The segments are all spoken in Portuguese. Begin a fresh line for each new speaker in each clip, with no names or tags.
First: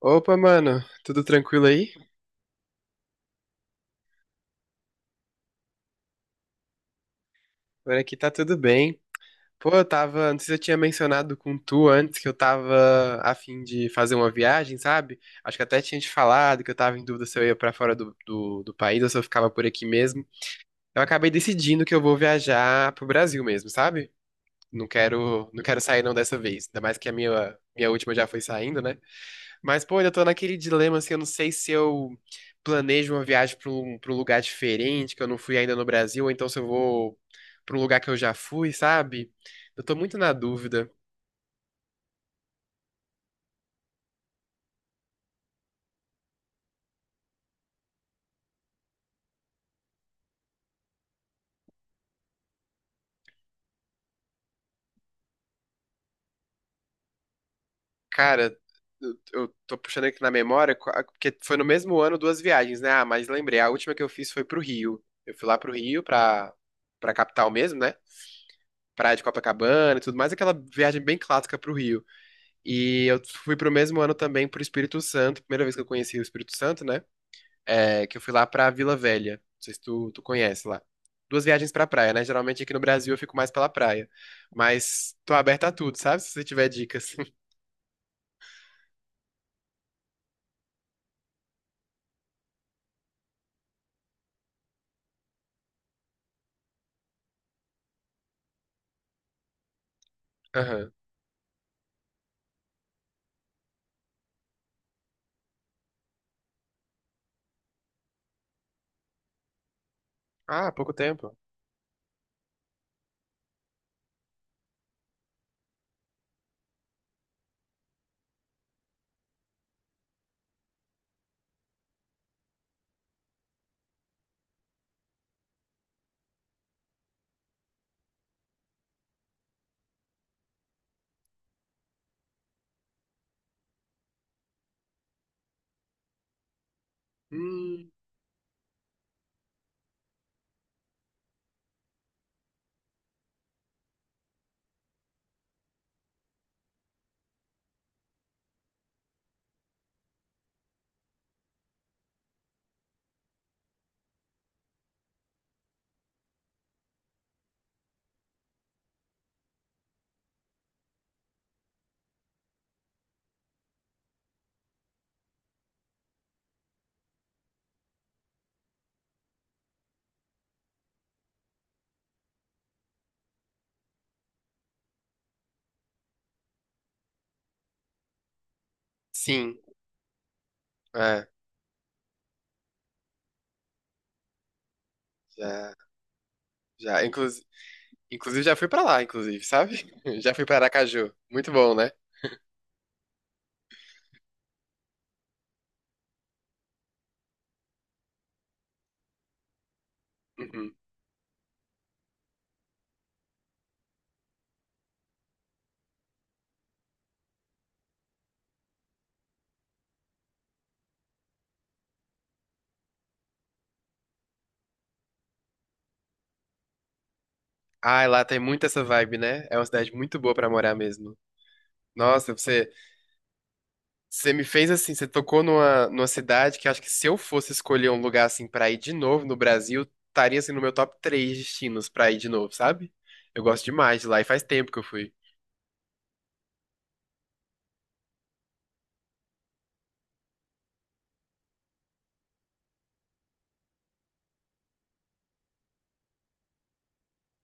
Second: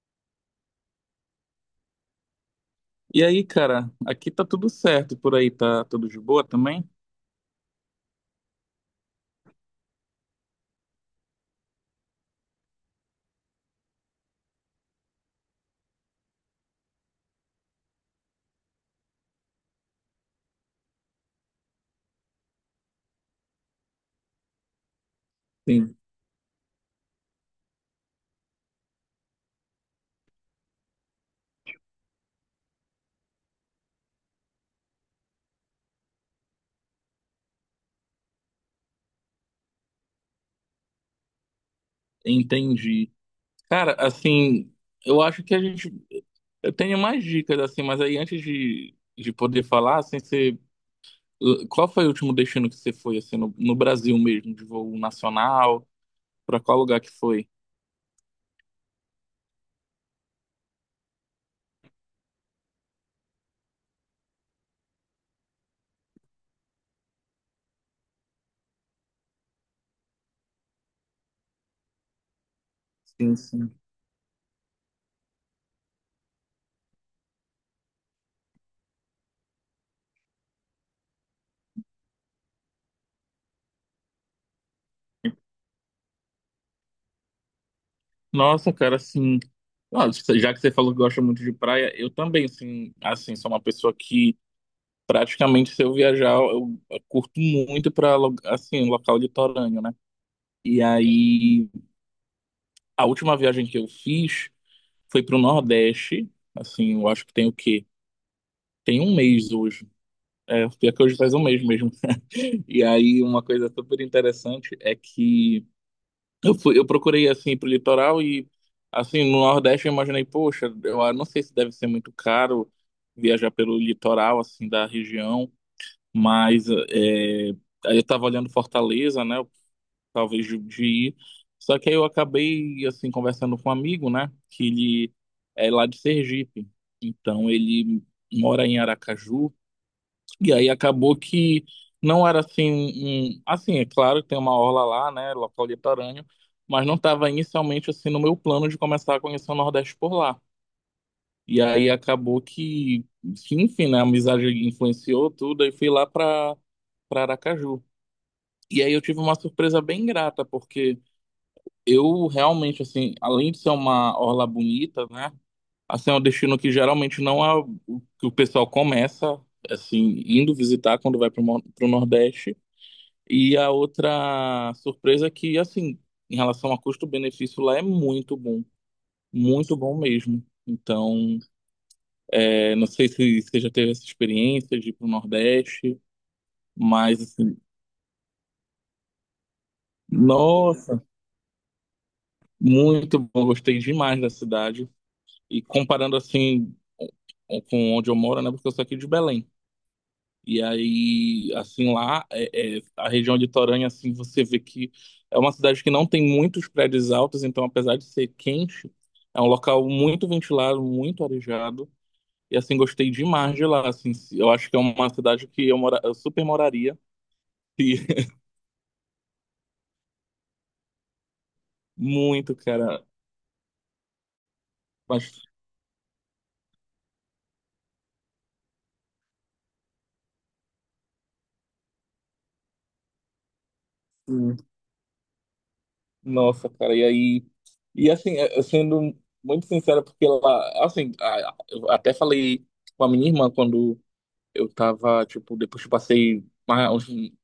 Opa, mano, tudo tranquilo aí?
E aí, cara, aqui tá tudo certo, por aí tá tudo de boa também?
Por aqui tá tudo bem. Pô, eu tava, não sei se eu tinha mencionado com tu antes que eu tava a fim de fazer uma viagem, sabe? Acho que até tinha te falado que eu tava em dúvida se eu ia pra fora do país ou se eu ficava por aqui mesmo. Eu acabei decidindo que eu vou viajar pro Brasil mesmo, sabe? Não quero
Sim,
sair não dessa vez, ainda mais que a minha última já foi saindo, né? Mas, pô, eu tô naquele dilema, assim, eu não sei se eu planejo uma viagem pra um lugar diferente, que eu não fui ainda no Brasil, ou então se eu vou pra um lugar que eu já fui, sabe? Eu tô muito na dúvida.
entendi. Cara, assim, eu acho que a gente. Eu tenho mais dicas, assim, mas aí antes de poder falar, assim, você. Qual foi o último destino que você foi, assim, no Brasil mesmo, de voo nacional? Pra qual lugar que foi?
Cara, eu tô puxando aqui na memória, porque foi no mesmo ano duas viagens, né? Ah, mas lembrei, a última que eu fiz foi pro Rio. Eu fui lá pro Rio, pra capital mesmo, né? Praia de Copacabana e tudo mais, aquela viagem bem clássica pro Rio. E eu
Sim,
fui pro
sim.
mesmo ano também pro Espírito Santo, primeira vez que eu conheci o Espírito Santo, né? É, que eu fui lá pra Vila Velha. Não sei se tu conhece lá. Duas viagens pra praia, né? Geralmente aqui no Brasil eu fico mais pela praia. Mas tô aberta a tudo, sabe? Se você tiver dicas.
Nossa, cara, assim. Ó, já que você falou que gosta muito de praia, eu também, assim, sou uma pessoa que. Praticamente se eu viajar, eu curto muito para assim, local litorâneo, né? E
Aham.
aí a última viagem que eu fiz foi pro Nordeste, assim, eu acho que tem o quê? Tem um mês hoje. É,
Ah, pouco
pior que hoje faz
tempo.
um mês mesmo. E aí uma coisa super interessante é que eu procurei assim pro litoral e assim, no Nordeste eu imaginei, poxa, eu não sei se deve ser muito caro viajar pelo litoral assim da região. Mas é, aí eu tava olhando Fortaleza, né? Talvez de ir. Só que aí eu acabei, assim, conversando com um amigo, né? Que ele é lá de Sergipe. Então
Hum,
ele mora em Aracaju. E aí acabou que não era assim. Assim, é claro que tem uma orla lá, né? Local litorâneo. Mas não estava inicialmente, assim, no meu plano de começar a conhecer o Nordeste por lá. E aí acabou que, enfim, né? A amizade influenciou tudo. E fui lá para Aracaju. E aí eu tive uma surpresa bem grata, porque eu realmente, assim, além de ser uma orla bonita, né? Assim, é um destino que geralmente não é o que o pessoal começa, assim, indo visitar quando vai para o Nordeste. E a outra surpresa é que, assim, em relação a custo-benefício, lá é
sim.
muito bom mesmo.
É,
Então, é, não sei se você já teve essa experiência de ir para o
já,
Nordeste,
já.
mas,
Inclusive,
assim,
inclusive já fui pra lá, inclusive, sabe? Já fui pra
nossa,
Aracaju. Muito bom, né?
muito bom, gostei demais da cidade. E comparando assim com onde eu moro, né? Porque eu sou aqui de Belém. E
Uhum.
aí, assim, lá, a região de litorânea, assim, você vê que é uma cidade que não tem muitos prédios altos, então, apesar de ser quente, é um local muito ventilado, muito arejado. E, assim, gostei demais de lá, assim. Eu acho que é uma cidade que eu super moraria. E
Ai, lá tem muito essa vibe, né? É uma cidade muito boa pra morar mesmo. Nossa,
muito,
você.
cara.
Você me fez assim, você tocou
Mas
numa cidade que acho que se eu fosse escolher um lugar assim pra ir de novo no Brasil, estaria assim no meu top três destinos pra ir de novo, sabe? Eu gosto demais de lá e faz tempo que eu fui.
nossa, cara, e aí. E assim, sendo muito sincero, porque ela. Assim, eu até falei com a minha irmã quando eu tava, tipo, depois que eu passei uma- um,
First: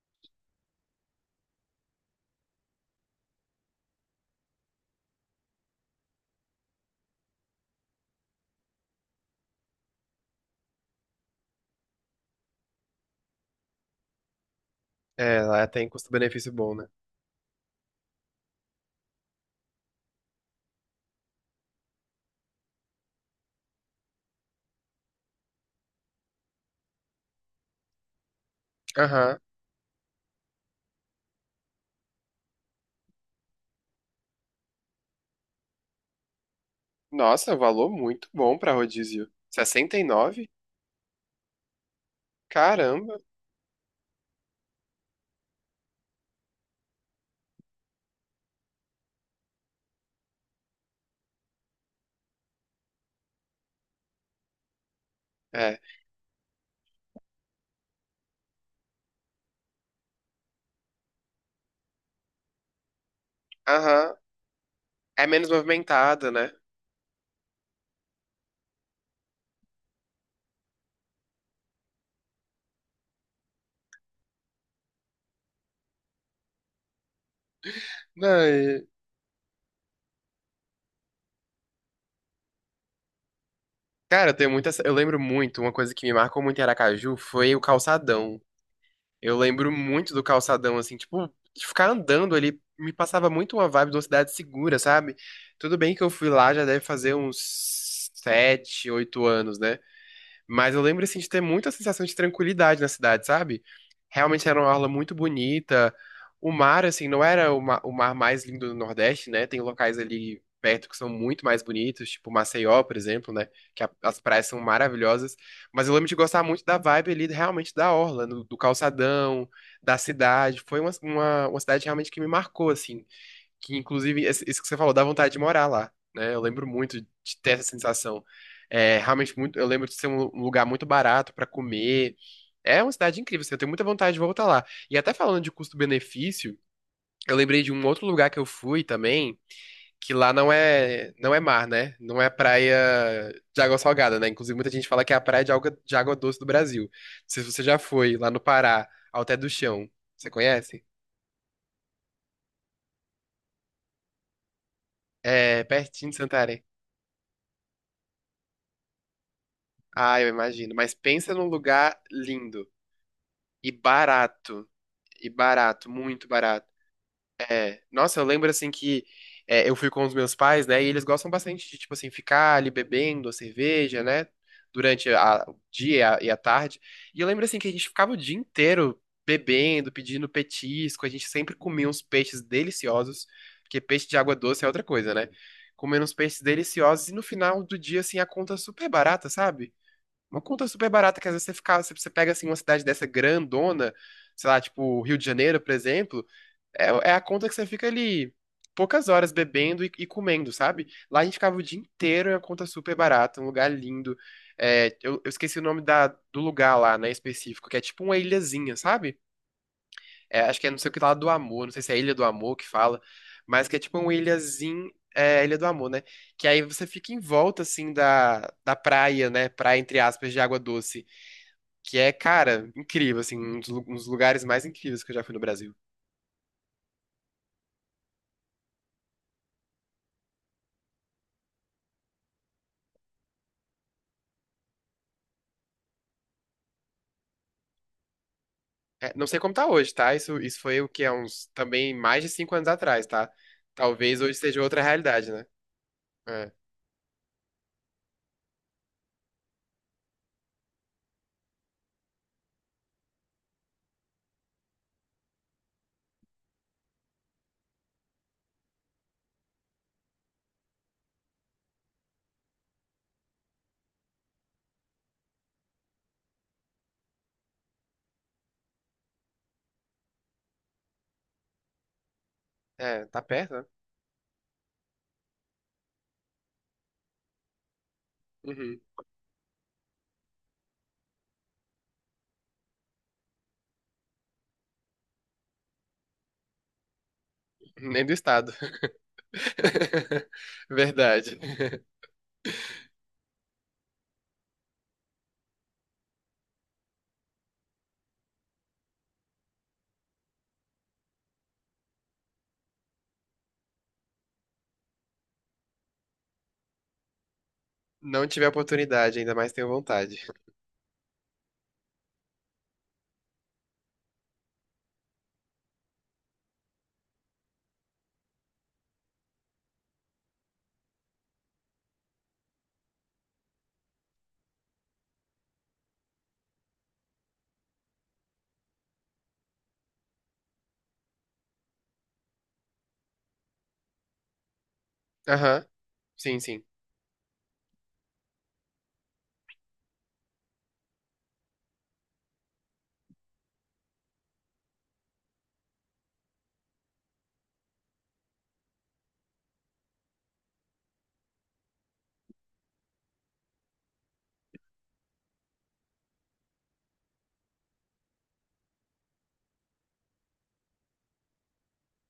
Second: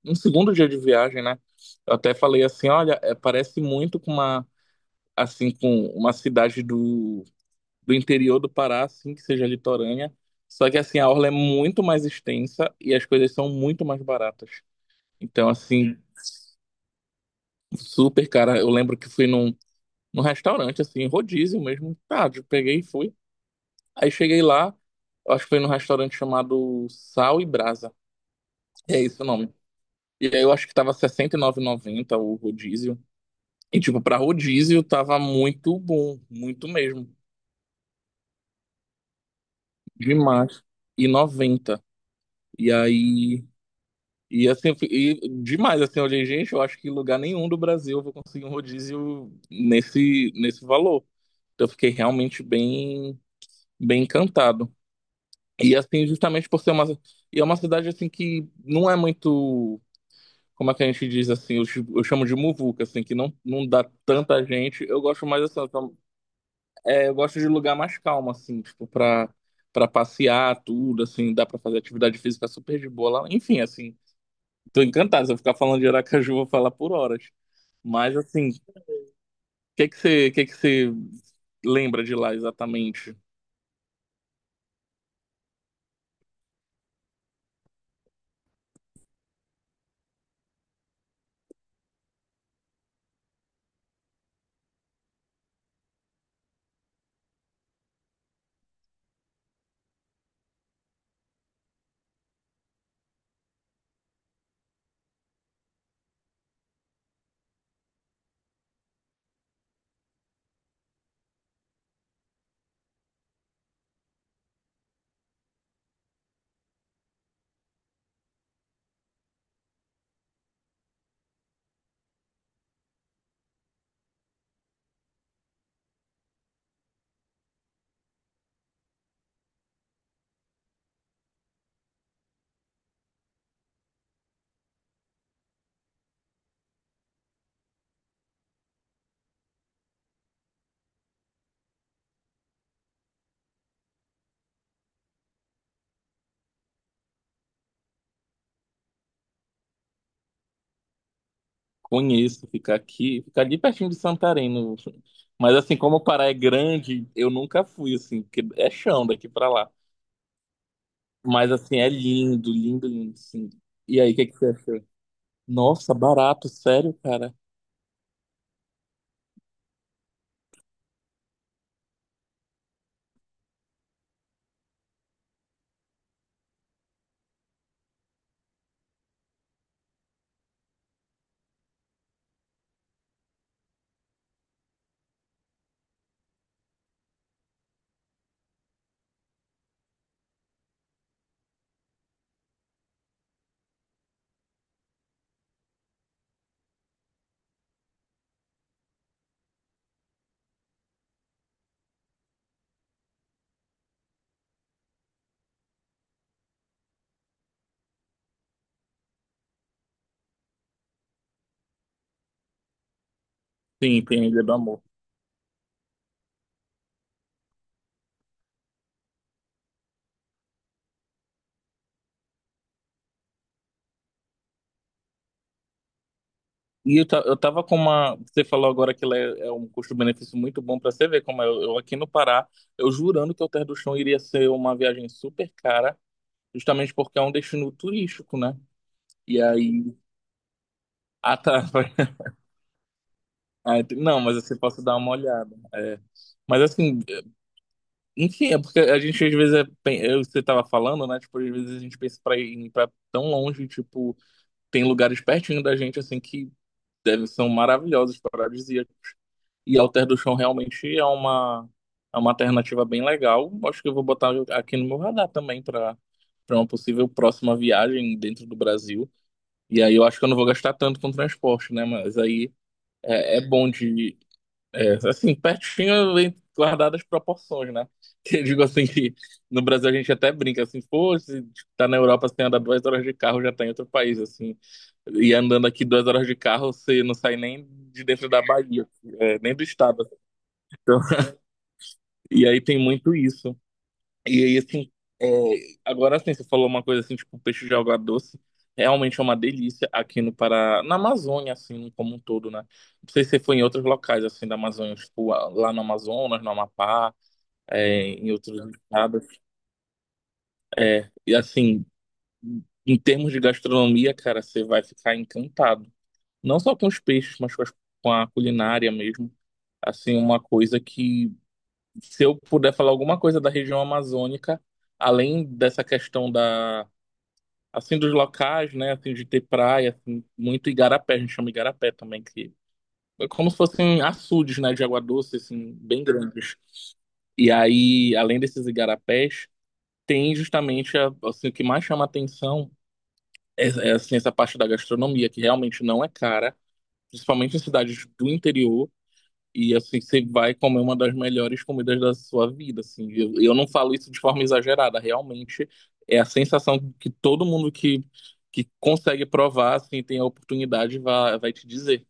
um segundo dia de viagem, né? Eu até falei assim: olha, parece muito com uma. Assim, com uma cidade do interior do Pará, assim, que seja litorânea. Só que, assim, a orla é muito mais extensa e as coisas são muito mais baratas.
É,
Então,
lá tem
assim,
custo-benefício bom, né?
super, cara. Eu lembro que fui num. Num restaurante, assim, rodízio mesmo. Tá, eu peguei e fui. Aí cheguei lá, eu acho que foi num restaurante chamado Sal e Brasa. É esse o
Aham.
nome. E aí eu acho que tava R$ 69,90 o rodízio. E, tipo, pra rodízio tava muito bom, muito mesmo.
Nossa, valor muito bom pra rodízio. 69?
Demais. E noventa. E
Caramba.
aí. E assim, e demais, assim, eu olhei, gente, eu acho que em lugar nenhum do Brasil eu vou conseguir um rodízio nesse, valor. Então eu fiquei realmente bem encantado. E
É.
assim, justamente por ser uma. E é uma cidade assim que não é muito. Como é que a gente diz assim? Eu chamo de muvuca, assim, que não, não dá
Aham.
tanta gente. Eu
É
gosto mais
menos
assim,
movimentada, né?
é, eu gosto de lugar mais calmo, assim, tipo, pra passear, tudo, assim, dá pra fazer atividade física super de boa lá. Enfim, assim, tô encantado. Se eu ficar falando de Aracaju, eu vou falar por horas. Mas
Não,
assim,
e-.
o que que você lembra de lá exatamente?
Cara, eu tenho muita. Eu lembro muito, uma coisa que me marcou muito em Aracaju foi o calçadão. Eu lembro muito do calçadão, assim, tipo, de ficar andando ali, me passava muito uma vibe de uma cidade segura, sabe? Tudo bem que eu fui lá, já deve fazer uns sete, oito anos, né? Mas eu lembro, assim, de ter muita sensação de tranquilidade na cidade, sabe? Realmente era uma orla muito bonita. O mar, assim, não era o mar mais lindo do Nordeste, né? Tem locais ali perto que são muito mais bonitos, tipo Maceió, por exemplo, né? As praias são maravilhosas. Mas eu lembro de gostar muito da vibe ali, realmente da orla, do calçadão, da cidade. Foi uma cidade realmente que me marcou, assim. Que, inclusive, isso que você falou, dá vontade de morar lá, né? Eu lembro muito de ter essa sensação. É, realmente muito, eu lembro de ser um lugar muito barato pra comer. É uma cidade incrível, assim, eu tenho muita vontade de voltar lá. E até falando de custo-benefício, eu lembrei de um outro lugar que eu fui também, que lá não é mar, né? Não é praia de água salgada, né? Inclusive, muita gente fala que é a praia de água doce do Brasil. Não sei se você já foi lá no Pará, ao Té do Chão. Você conhece?
Conheço, ficar aqui, ficar ali pertinho de Santarém. Mas
É
assim, como o
pertinho de
Pará é
Santarém.
grande, eu nunca fui, assim, porque é chão daqui pra lá.
Ah, eu imagino. Mas pensa num
Mas assim, é
lugar
lindo,
lindo
lindo, lindo, sim.
e
E aí, o que que você
barato.
achou?
E barato,
Nossa,
muito
barato,
barato.
sério, cara.
É. Nossa, eu lembro assim que é, eu fui com os meus pais, né? E eles gostam bastante de, tipo assim, ficar ali bebendo a cerveja, né? Durante o dia e e a tarde. E eu lembro assim que a gente ficava o dia inteiro bebendo, pedindo petisco. A gente sempre comia uns peixes deliciosos, porque peixe de água doce é outra coisa, né? Comendo uns peixes deliciosos e no final do dia, assim, a conta super barata, sabe? Uma conta super barata que às vezes você fica, você pega assim uma cidade dessa grandona, sei lá, tipo Rio de Janeiro, por exemplo, é, é a conta que você fica ali poucas horas bebendo e comendo, sabe? Lá a gente ficava o dia inteiro em uma conta super barata, um lugar lindo. É, eu esqueci o nome do lugar lá, né, específico, que é tipo uma ilhazinha, sabe? É, acho que é não sei o que lá do amor, não sei se é Ilha do Amor que fala, mas que é tipo
Sim,
uma
tem a Ilha do Amor.
ilhazinha, é, Ilha do Amor, né? Que aí você fica em volta, assim, da praia, né? Praia, entre aspas, de água doce que é, cara, incrível, assim, um dos lugares mais incríveis que eu já fui no Brasil.
E eu tava com uma. Você falou agora que ela é um custo-benefício muito bom pra você ver como é. Eu aqui no Pará, eu jurando que o Terra do Chão iria ser uma viagem super cara, justamente porque é um destino turístico, né?
É, não sei
E
como tá
aí.
hoje, tá? Isso foi o que é
Ah,
uns,
tá.
também mais de cinco anos atrás, tá?
Ah,
Talvez
não,
hoje
mas assim,
seja outra
posso dar uma
realidade, né?
olhada. É.
É,
Mas assim, enfim, é porque a gente às vezes é, pen- eu você tava falando, né? Tipo, às vezes a gente pensa pra ir pra tão longe, tipo, tem lugares pertinho da gente assim que devem são maravilhosos, paradisíacos. E Alter do Chão realmente é uma alternativa bem legal. Acho que eu vou botar aqui no meu radar também pra para uma possível próxima viagem dentro do Brasil. E aí eu acho que eu não vou gastar tanto com transporte, né? Mas aí
tá
é, é
perto, né?
bom de é, assim, pertinho, guardadas as proporções, né? Que eu digo
Uhum.
assim que no Brasil a gente até brinca assim, pô, se tá na Europa, você anda 2 horas de carro, já tá em outro país, assim. E andando aqui 2 horas de carro, você não sai nem de
Nem do
dentro da
estado.
Bahia, assim, é, nem do estado, assim. Então,
Verdade.
e aí tem muito isso. E aí, assim, é, agora assim, você falou uma coisa assim, tipo, peixe de alga doce. Realmente é uma delícia aqui no Pará, na Amazônia, assim, como um todo, né? Não sei se você foi em outros locais, assim, da Amazônia, tipo, lá no Amazonas, no Amapá, é,
Não
em
tive a
outros
oportunidade,
estados.
ainda mais tenho vontade.
É, e assim, em termos de gastronomia, cara, você vai ficar encantado. Não só com os peixes, mas com com a culinária mesmo. Assim, uma coisa que, se eu puder falar alguma coisa da região amazônica, além dessa questão da. Assim, dos locais, né? Assim, de ter praia, assim, muito igarapé, a gente chama igarapé também, que é como se fossem açudes, né? De água doce,
Aham,
assim, bem
sim,
grandes.
sim.
E aí, além desses igarapés, tem justamente, assim, o que mais chama atenção assim, essa parte da gastronomia, que realmente não é cara, principalmente em cidades do interior. E assim, você vai comer uma das melhores comidas da sua vida, assim. Eu não falo isso de forma exagerada, realmente é a sensação que todo mundo que, consegue provar, assim, tem a oportunidade, vai te dizer.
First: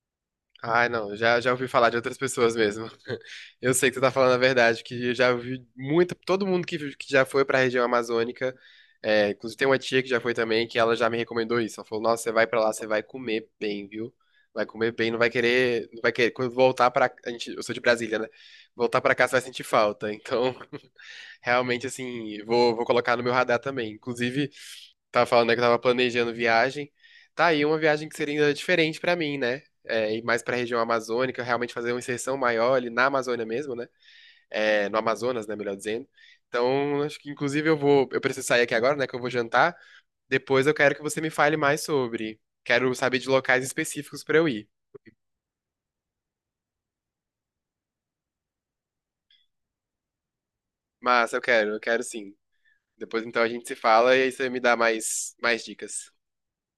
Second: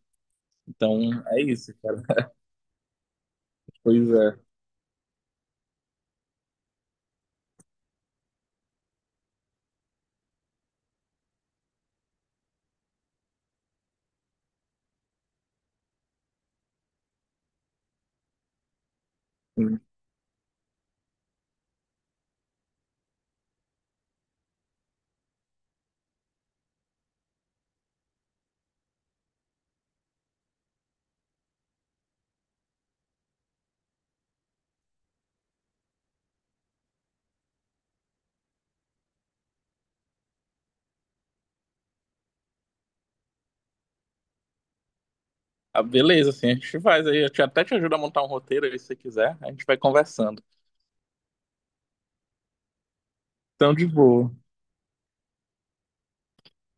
Ai,
Então,
não, já,
é
já ouvi
isso,
falar de
cara.
outras pessoas mesmo. Eu sei que você
Pois
tá falando a
é.
verdade, que eu já ouvi muita, todo mundo que já foi pra região amazônica, é, inclusive tem uma tia que já foi também, que ela já me recomendou isso. Ela falou, nossa, você vai pra lá, você vai comer bem, viu? Vai comer bem, não vai querer, não vai querer, quando voltar pra, a gente, eu sou de Brasília, né? Voltar pra cá, você vai sentir
Hum.
falta. Então, realmente, assim, vou colocar no meu radar também. Inclusive, tava falando, né, que eu tava planejando viagem. Tá aí uma viagem que seria ainda diferente pra mim, né? É, ir mais pra região amazônica, realmente fazer uma inserção maior ali na Amazônia mesmo, né? É, no Amazonas, né, melhor dizendo. Então, acho que inclusive eu preciso sair aqui agora, né, que eu vou jantar. Depois eu quero que você me fale mais sobre. Quero saber de locais específicos pra eu ir.
Ah, beleza, assim, a gente faz aí. Eu até te ajudo a montar um roteiro aí, se você quiser. A gente vai conversando.
Mas eu quero sim. Depois então a gente
Então,
se
de
fala e
boa.
aí você me dá mais dicas.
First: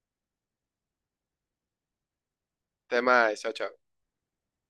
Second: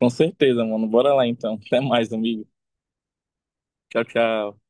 Com certeza, mano. Bora lá, então. Até mais, amigo.
Até mais, tchau, tchau.
Tchau, tchau.